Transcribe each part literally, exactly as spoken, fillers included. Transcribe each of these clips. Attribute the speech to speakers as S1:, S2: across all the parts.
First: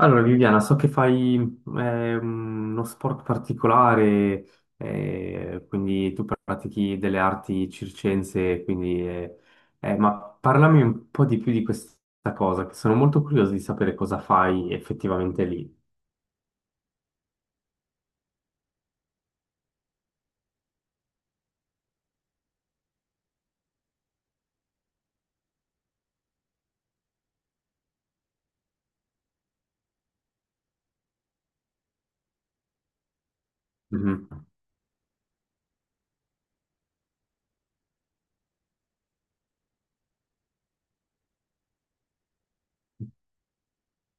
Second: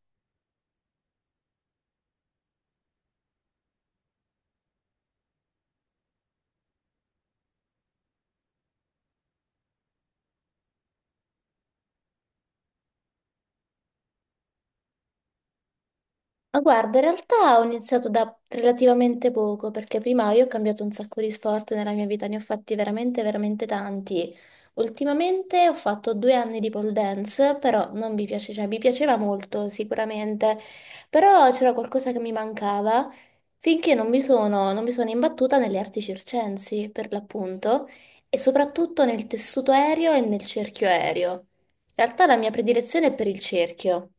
S1: Allora, Viviana, so che fai eh, uno sport particolare, eh, quindi tu pratichi delle arti circense, quindi, eh, eh, ma parlami un po' di più di questa cosa, che sono molto curioso di sapere cosa fai effettivamente lì.
S2: Ma guarda, in realtà ho iniziato da relativamente poco, perché prima io ho cambiato un sacco di sport nella mia vita, ne ho fatti veramente, veramente tanti. Ultimamente ho fatto due anni di pole dance, però non mi piace, cioè mi piaceva molto sicuramente, però c'era qualcosa che mi mancava finché non mi
S1: Mhm.
S2: sono, non mi sono imbattuta nelle arti circensi, per l'appunto, e soprattutto nel tessuto aereo e nel cerchio aereo. In realtà la mia predilezione è per il cerchio.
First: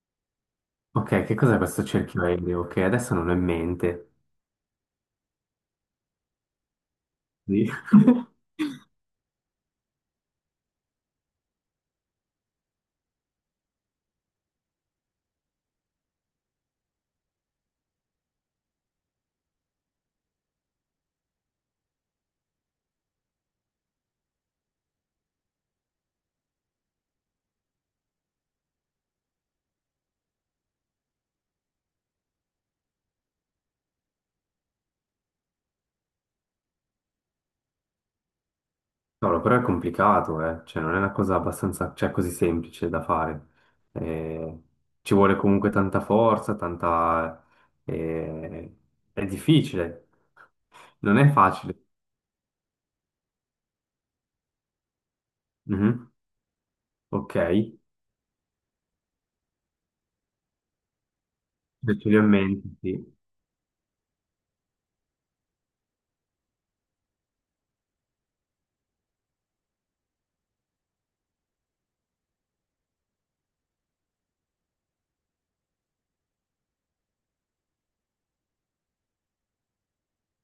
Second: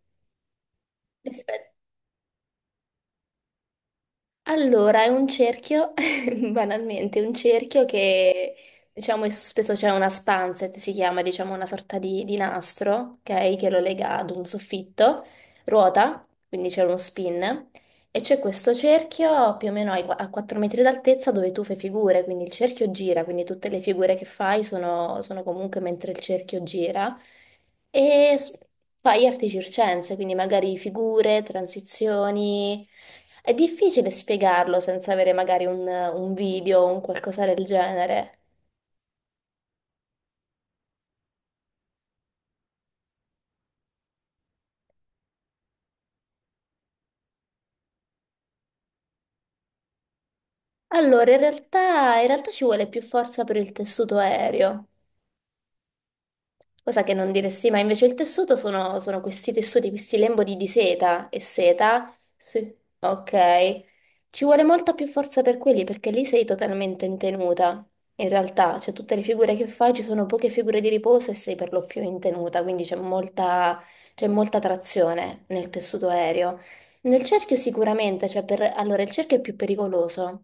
S1: Ok, che cos'è questo cerchio aereo? Che adesso non ho in mente.
S2: Allora, è un cerchio, banalmente, un
S1: Sì.
S2: cerchio che diciamo è sospeso, c'è una spancet, si chiama diciamo una sorta di, di, nastro, ok? Che lo lega ad un soffitto, ruota, quindi c'è uno spin. E c'è questo cerchio più o meno ai- a quattro metri d'altezza dove tu fai figure, quindi il cerchio gira, quindi tutte le figure che fai sono, sono comunque mentre il cerchio gira. E s- fai arti circense, quindi magari figure, transizioni. È difficile spiegarlo senza avere magari un, un video o un qualcosa del genere.
S1: Cavolo, però è complicato, eh. Cioè, non è una cosa abbastanza, cioè, così semplice da fare. Eh, ci vuole comunque tanta forza, tanta... eh, è difficile, non è
S2: Allora, in
S1: facile.
S2: realtà, in realtà ci vuole più forza per il tessuto aereo.
S1: Mhm.
S2: Cosa che non
S1: Ok,
S2: diresti
S1: ce
S2: mai. Invece il tessuto sono, sono questi tessuti, questi lembodi di seta e
S1: li
S2: seta.
S1: ho in mente,
S2: Sì.
S1: sì.
S2: Ok. Ci vuole molta più forza per quelli perché lì sei totalmente in tenuta. In realtà, cioè tutte le figure che fai ci sono poche figure di riposo e sei per lo più in tenuta, quindi c'è molta, c'è molta trazione nel tessuto aereo. Nel cerchio sicuramente, cioè per, allora il cerchio è più pericoloso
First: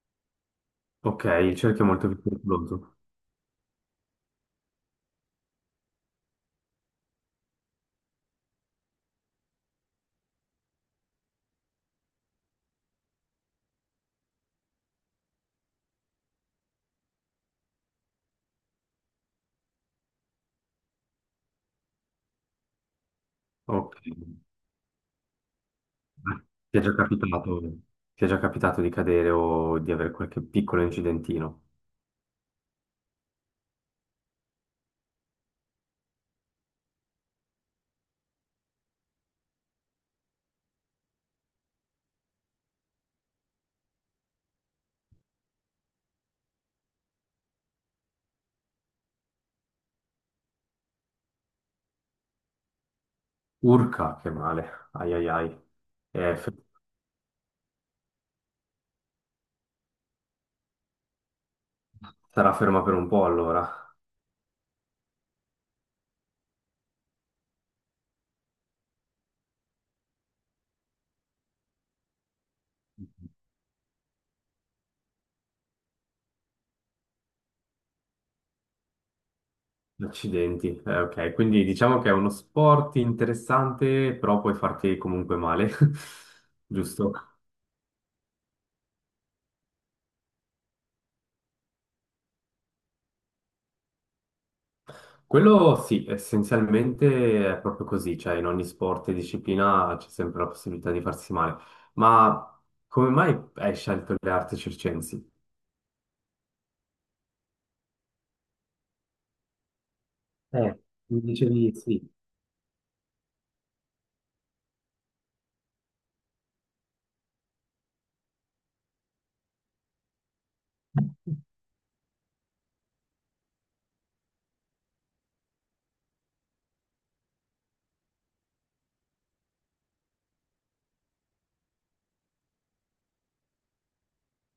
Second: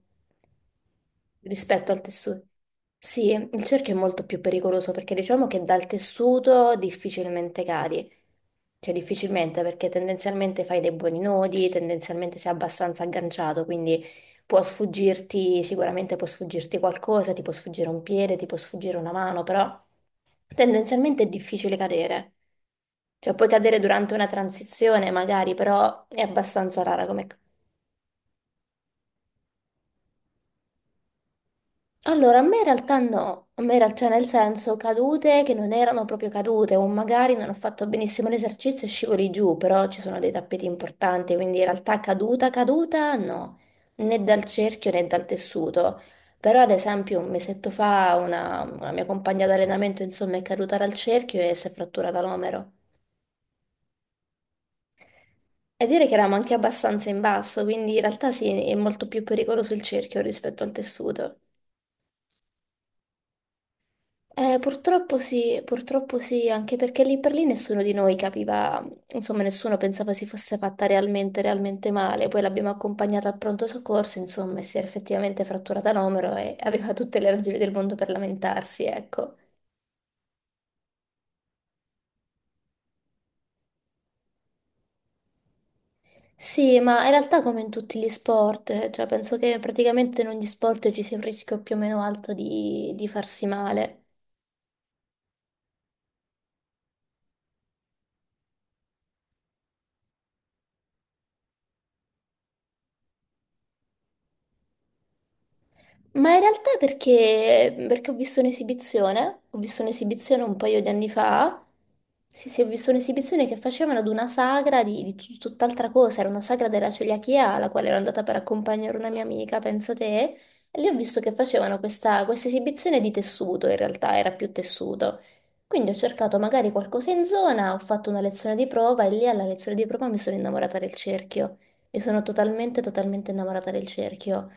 S1: Ok, il cerchio è
S2: rispetto al
S1: molto
S2: tessuto.
S1: pericoloso.
S2: Sì, il cerchio è molto più pericoloso perché diciamo che dal tessuto difficilmente cadi, cioè difficilmente perché tendenzialmente fai dei buoni nodi, tendenzialmente sei abbastanza agganciato, quindi può sfuggirti, sicuramente può sfuggirti qualcosa, ti può sfuggire un piede, ti può sfuggire una mano, però tendenzialmente è difficile cadere. Cioè puoi cadere
S1: Ok.
S2: durante una transizione magari, però è
S1: Ti è
S2: abbastanza
S1: già
S2: rara.
S1: capitato, ti è già capitato di cadere o di avere qualche piccolo incidentino?
S2: Allora, a me in realtà no, a me in realtà nel senso cadute che non erano proprio cadute o magari non ho fatto benissimo l'esercizio e scivoli giù, però ci sono dei tappeti importanti, quindi in realtà caduta, caduta no, né dal cerchio né dal tessuto. Però ad esempio un mesetto fa una, una, mia compagna d'allenamento insomma è caduta dal cerchio e si è fratturata l'omero.
S1: Urca, che male. Ai ai ai.
S2: E dire che eravamo
S1: Eh,
S2: anche
S1: fer-
S2: abbastanza in basso, quindi in realtà sì, è molto più pericoloso il cerchio rispetto al tessuto.
S1: sarà ferma per un po' allora.
S2: Eh, purtroppo sì, purtroppo sì, anche perché lì per lì nessuno di noi capiva, insomma, nessuno pensava si fosse fatta realmente, realmente male. Poi l'abbiamo accompagnata al pronto soccorso, insomma, e si era effettivamente fratturata l'omero e aveva tutte le ragioni del mondo per lamentarsi, ecco.
S1: Accidenti. Eh, ok, quindi diciamo che è uno sport interessante, però puoi farti comunque male,
S2: Sì, ma in
S1: giusto?
S2: realtà come in tutti gli sport, eh, cioè penso che praticamente in ogni sport ci sia un rischio più o meno alto di, di, farsi male.
S1: Quello sì, essenzialmente è proprio così, cioè in ogni sport e disciplina c'è sempre la possibilità di farsi male. Ma come mai hai scelto le arti circensi?
S2: Ma in realtà perché, perché ho visto un'esibizione, ho visto un'esibizione un
S1: Eh,
S2: paio di anni
S1: mi
S2: fa.
S1: dicevi sì.
S2: Sì sì, ho visto un'esibizione che facevano ad una sagra di, di tut- tutt'altra cosa, era una sagra della celiachia alla quale ero andata per accompagnare una mia amica, pensa te, e lì ho visto che facevano questa, questa esibizione di tessuto, in realtà era più tessuto. Quindi ho cercato magari qualcosa in zona, ho fatto una lezione di prova e lì alla lezione di prova mi sono innamorata del cerchio, mi sono totalmente, totalmente innamorata del cerchio.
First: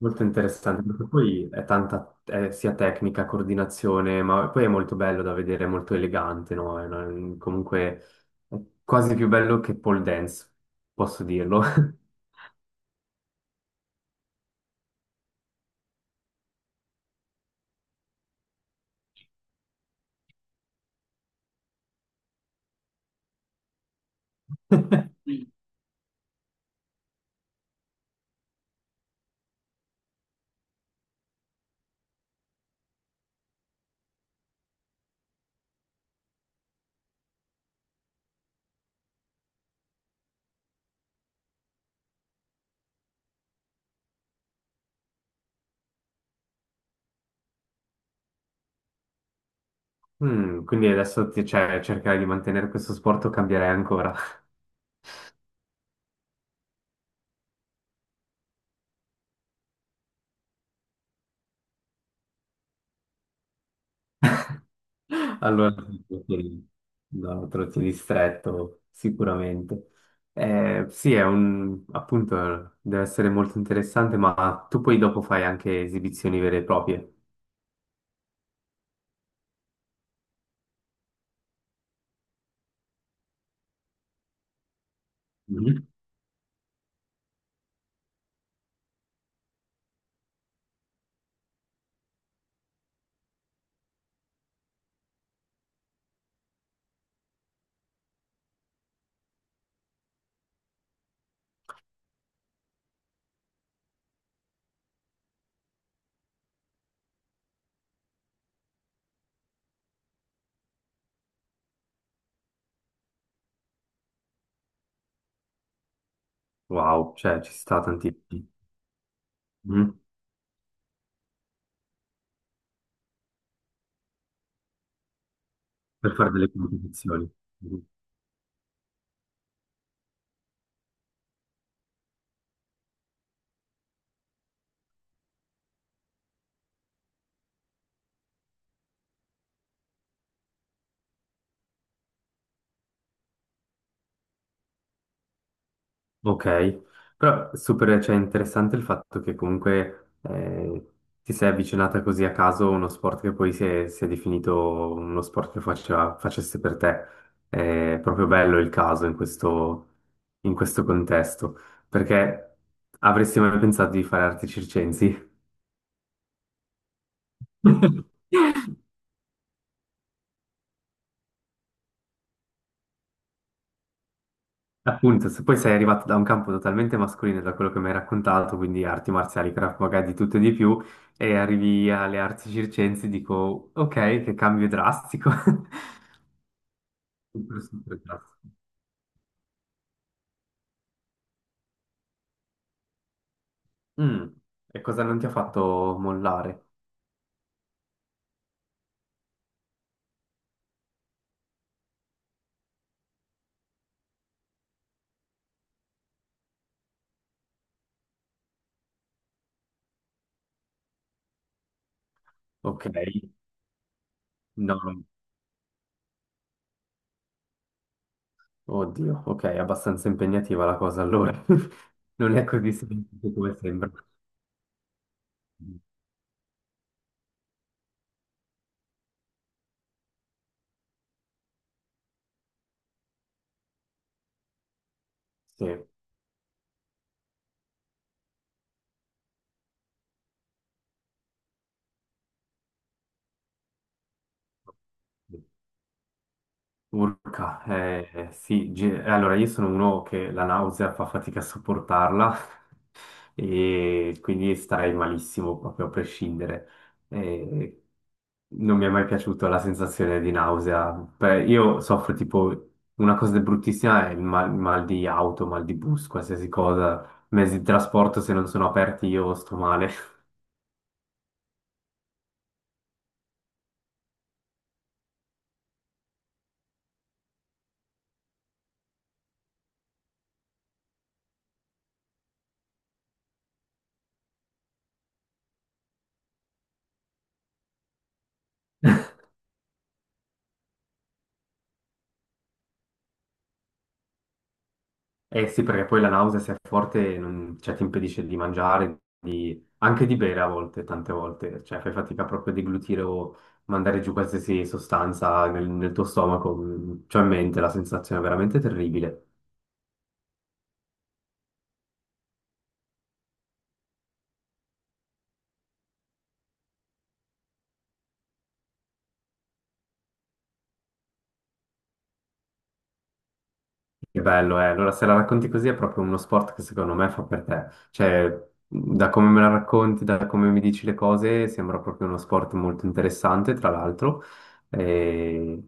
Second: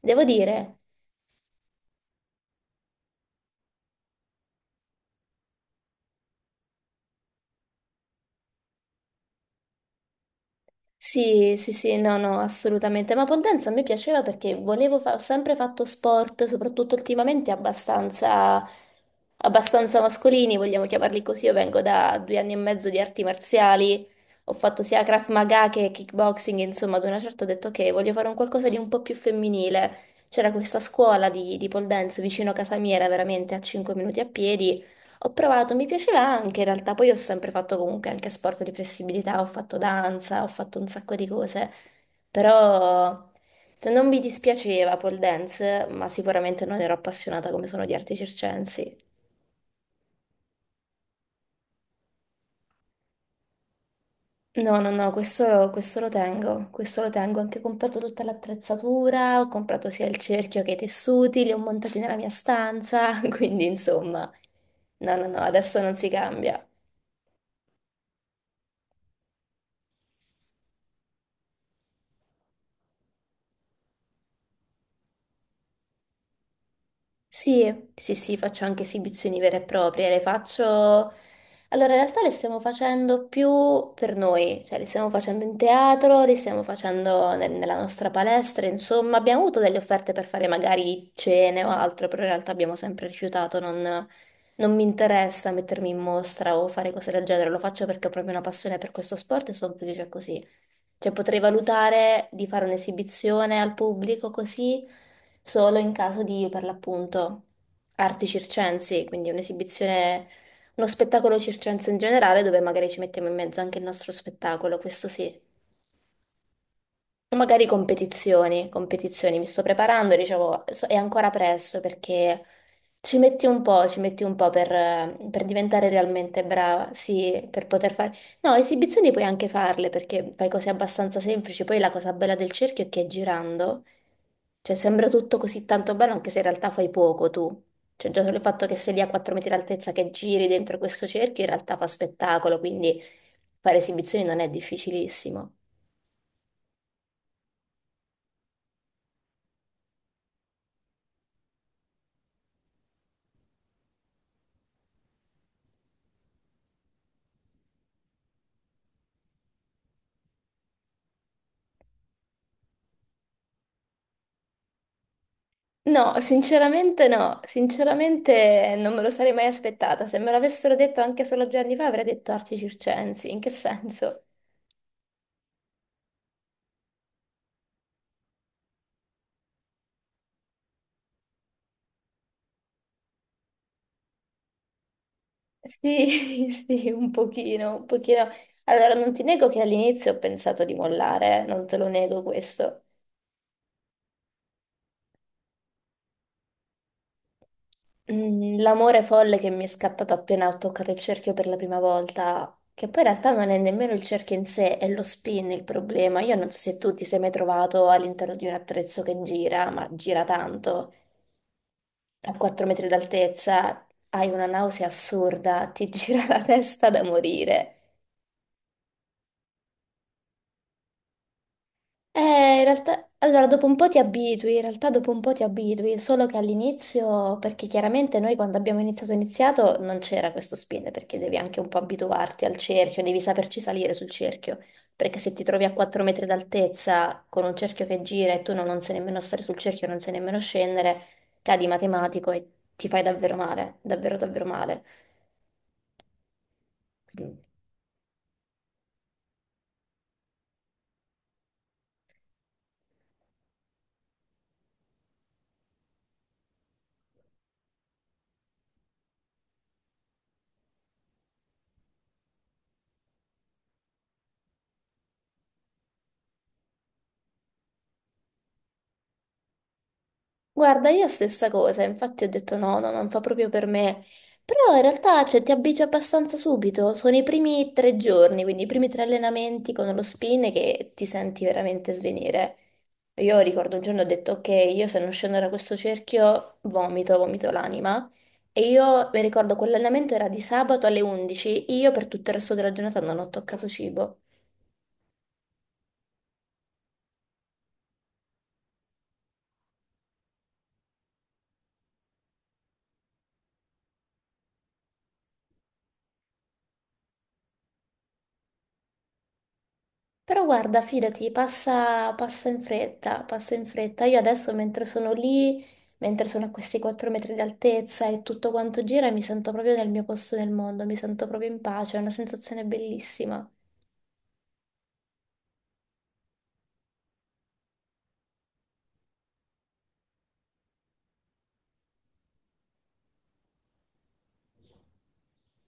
S1: Molto
S2: Devo dire.
S1: interessante, perché poi è tanta, è sia tecnica, coordinazione, ma poi è molto bello da vedere, è molto elegante, no? È una- comunque è quasi più bello che pole dance, posso
S2: Sì,
S1: dirlo.
S2: sì, sì, no, no, assolutamente. Ma pole dance a me piaceva perché volevo fa- ho sempre fatto sport, soprattutto ultimamente abbastanza, abbastanza, mascolini, vogliamo chiamarli così. Io vengo da due anni e mezzo di arti marziali, ho fatto sia Krav Maga che kickboxing, insomma, ad una certa ho detto che voglio fare un qualcosa di un po' più femminile. C'era questa scuola di, di pole dance vicino a casa mia, era veramente a cinque minuti a piedi. Ho provato, mi piaceva anche in realtà, poi ho sempre fatto comunque anche sport di flessibilità, ho fatto danza, ho fatto un sacco di cose, però cioè, non mi dispiaceva pole dance, ma sicuramente non ero appassionata come sono di arti circensi.
S1: Mm, quindi adesso ti- cioè, cercare di mantenere questo sport o cambiare ancora.
S2: No, no, no, questo, questo lo tengo, questo lo tengo, ho anche comprato tutta l'attrezzatura, ho comprato sia il cerchio che i tessuti, li ho montati nella mia stanza, quindi insomma, no, no, no,
S1: Allora,
S2: adesso non si cambia.
S1: sì, no, trotti di stretto, sicuramente. Eh, sì, è un, appunto, deve essere molto interessante, ma tu poi dopo fai anche esibizioni vere e proprie.
S2: Sì, sì, sì, faccio anche esibizioni vere e proprie, le faccio. Allora, in realtà le stiamo facendo più per noi, cioè le stiamo facendo in
S1: Mhm.
S2: teatro, le stiamo facendo ne- nella nostra palestra, insomma, abbiamo avuto delle offerte per fare magari cene o altro, però in realtà abbiamo sempre rifiutato, non, non mi interessa mettermi in mostra o fare cose del genere, lo faccio perché ho proprio una passione per questo sport e sono felice così. Cioè potrei valutare di fare un'esibizione al pubblico così solo in caso di, per l'appunto, arti circensi, quindi un'esibizione, uno spettacolo circense in generale dove magari ci mettiamo in mezzo anche il nostro spettacolo, questo sì.
S1: Wow, cioè ci
S2: Magari
S1: sta tantissimo.
S2: competizioni, competizioni, mi sto
S1: Mhm.
S2: preparando, dicevo, so- è ancora presto perché ci metti un po', ci metti un po' per, eh, per diventare
S1: Per fare
S2: realmente
S1: delle
S2: brava,
S1: competizioni.
S2: sì, per
S1: Mhm.
S2: poter fare. No, esibizioni puoi anche farle perché fai cose abbastanza semplici, poi la cosa bella del cerchio è che girando, cioè sembra tutto così tanto bello anche se in realtà fai poco tu, cioè già solo il fatto che sei lì a quattro metri d'altezza che giri dentro questo cerchio in realtà fa spettacolo, quindi fare esibizioni non è difficilissimo.
S1: Ok, però super, cioè, interessante il fatto che comunque eh, ti sei avvicinata così a caso a uno sport che poi si è, si è definito uno sport che faceva- facesse per te. È proprio bello il caso in questo, in questo contesto, perché avresti mai pensato di fare arti circensi?
S2: No, sinceramente no, sinceramente non me lo sarei mai aspettata. Se me l'avessero detto anche solo due anni fa avrei detto arti circensi, in che senso?
S1: Appunto, se poi sei arrivato da un campo totalmente mascolino, da quello che mi hai raccontato, quindi arti marziali, craft maga, di tutto e di più, e arrivi alle arti circensi, dico, ok, che cambio drastico.
S2: Sì, sì, un
S1: Super,
S2: pochino, un
S1: super
S2: pochino.
S1: drastico.
S2: Allora, non ti nego che all'inizio ho pensato di mollare, eh, non te lo nego questo.
S1: Mm, e cosa non ti ha fatto mollare?
S2: Mm, L'amore folle che mi è scattato appena ho toccato il cerchio per la prima volta, che poi in realtà non è nemmeno il cerchio in sé, è lo spin il problema. Io non so se tu ti sei mai trovato all'interno di un attrezzo che gira, ma gira tanto. A quattro
S1: Ok,
S2: metri d'altezza, hai una
S1: no,
S2: nausea
S1: no.
S2: assurda, ti gira la testa da morire.
S1: Oddio, ok, è abbastanza impegnativa la cosa allora. Non è
S2: Eh, in
S1: così
S2: realtà,
S1: semplice
S2: allora
S1: come
S2: dopo un po'
S1: sembra.
S2: ti abitui, in realtà dopo un po' ti abitui, solo che all'inizio, perché chiaramente noi quando abbiamo iniziato iniziato non c'era questo spin, perché devi anche un po' abituarti al cerchio, devi saperci salire sul cerchio, perché se ti trovi a quattro metri d'altezza con un cerchio che gira e tu non, non, sai nemmeno stare sul cerchio, non sai nemmeno scendere, cadi matematico e ti fai davvero male, davvero davvero male.
S1: Sì. Urca, eh, eh, sì, ge- allora io sono uno che la nausea fa fatica a sopportarla e quindi starei malissimo proprio a prescindere. Eh, non mi è mai piaciuta la sensazione di nausea. Beh, io soffro tipo una cosa bruttissima è il mal, mal di auto, mal di bus, qualsiasi cosa, mezzi di trasporto se non sono aperti io sto male.
S2: Guarda, io stessa cosa, infatti ho detto no, no, non fa proprio per me. Però in realtà, cioè, ti abitui abbastanza subito. Sono i primi tre giorni, quindi i primi tre allenamenti con lo spin che ti senti veramente svenire. Io ricordo un giorno ho detto, ok, io se non scendo da questo cerchio vomito, vomito l'anima. E io mi ricordo quell'allenamento era di sabato alle undici, io per tutto il resto della giornata non ho toccato cibo.
S1: Eh sì, perché poi la nausea se è forte non- cioè, ti impedisce di mangiare, di- anche di bere a volte, tante volte, cioè fai fatica proprio a deglutire o mandare giù qualsiasi sostanza nel, nel tuo stomaco, c'ho in mente la sensazione è veramente terribile.
S2: Però guarda, fidati, passa, passa in fretta, passa in fretta. Io adesso mentre sono lì, mentre sono a questi quattro metri di altezza e tutto quanto gira, mi sento proprio nel mio posto nel mondo, mi sento proprio in pace, è una sensazione bellissima.
S1: Che bello, eh. Allora, se la racconti così è proprio uno sport che secondo me fa per te. Cioè, da come me la racconti, da come mi dici le cose, sembra proprio uno sport molto interessante, tra l'altro. E,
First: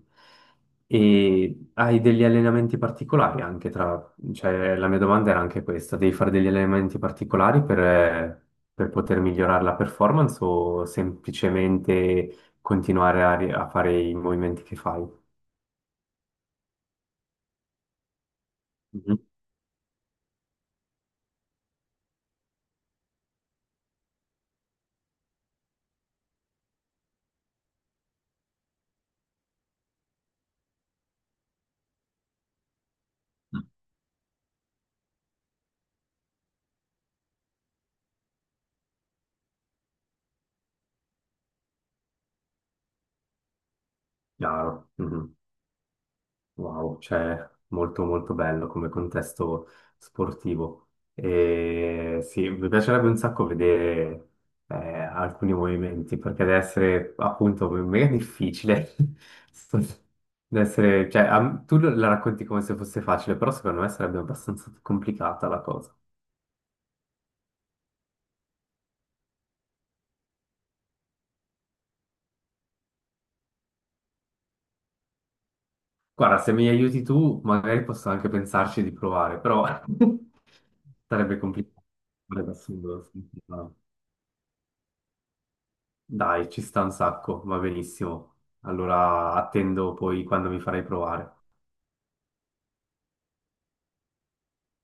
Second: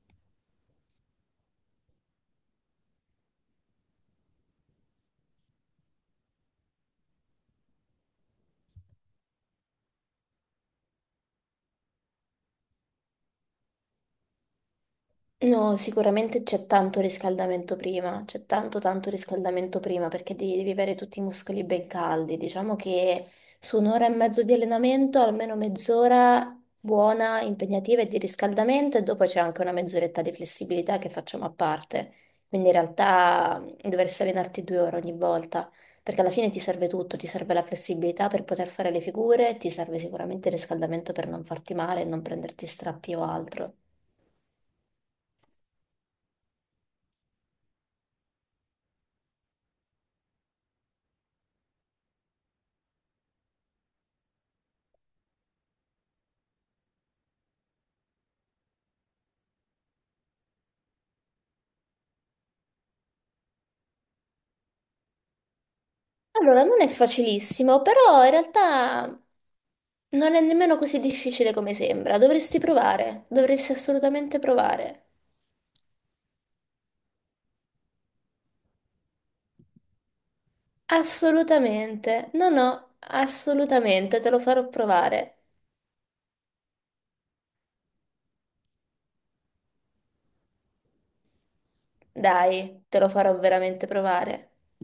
S1: e hai degli allenamenti particolari anche tra... Cioè, la mia domanda era anche questa, devi fare degli allenamenti particolari per, per poter migliorare la performance o semplicemente continuare a, ri- a fare i movimenti che fai?
S2: No, sicuramente c'è tanto riscaldamento prima, c'è tanto tanto
S1: Mhm.
S2: riscaldamento prima perché devi, devi, avere tutti i muscoli ben caldi. Diciamo che su un'ora e mezzo di allenamento, almeno mezz'ora buona, impegnativa e di riscaldamento e dopo c'è anche una mezz'oretta di flessibilità che facciamo a parte. Quindi in realtà mh, dovresti allenarti due ore ogni volta perché alla fine ti serve tutto, ti serve la flessibilità per poter fare le figure, ti serve sicuramente il riscaldamento per non farti male e non prenderti strappi o altro.
S1: Chiaro. Mhm. Wow, cioè molto molto bello come contesto sportivo. E sì, mi piacerebbe un sacco vedere eh, alcuni movimenti, perché deve essere appunto mega difficile. Sto- Deve essere, cioè, a- tu la racconti come se fosse facile, però secondo me sarebbe abbastanza complicata la cosa.
S2: Allora, non è facilissimo, però in realtà non è nemmeno così difficile come sembra. Dovresti provare, dovresti assolutamente provare.
S1: Guarda, se mi aiuti tu, magari posso anche pensarci di provare, però sarebbe complicato.
S2: Assolutamente, no,
S1: Sarebbe
S2: no,
S1: assurdo.
S2: assolutamente, te lo farò provare.
S1: Dai, ci sta un sacco, va benissimo. Allora attendo poi quando mi farai provare.
S2: Dai, te lo farò veramente provare.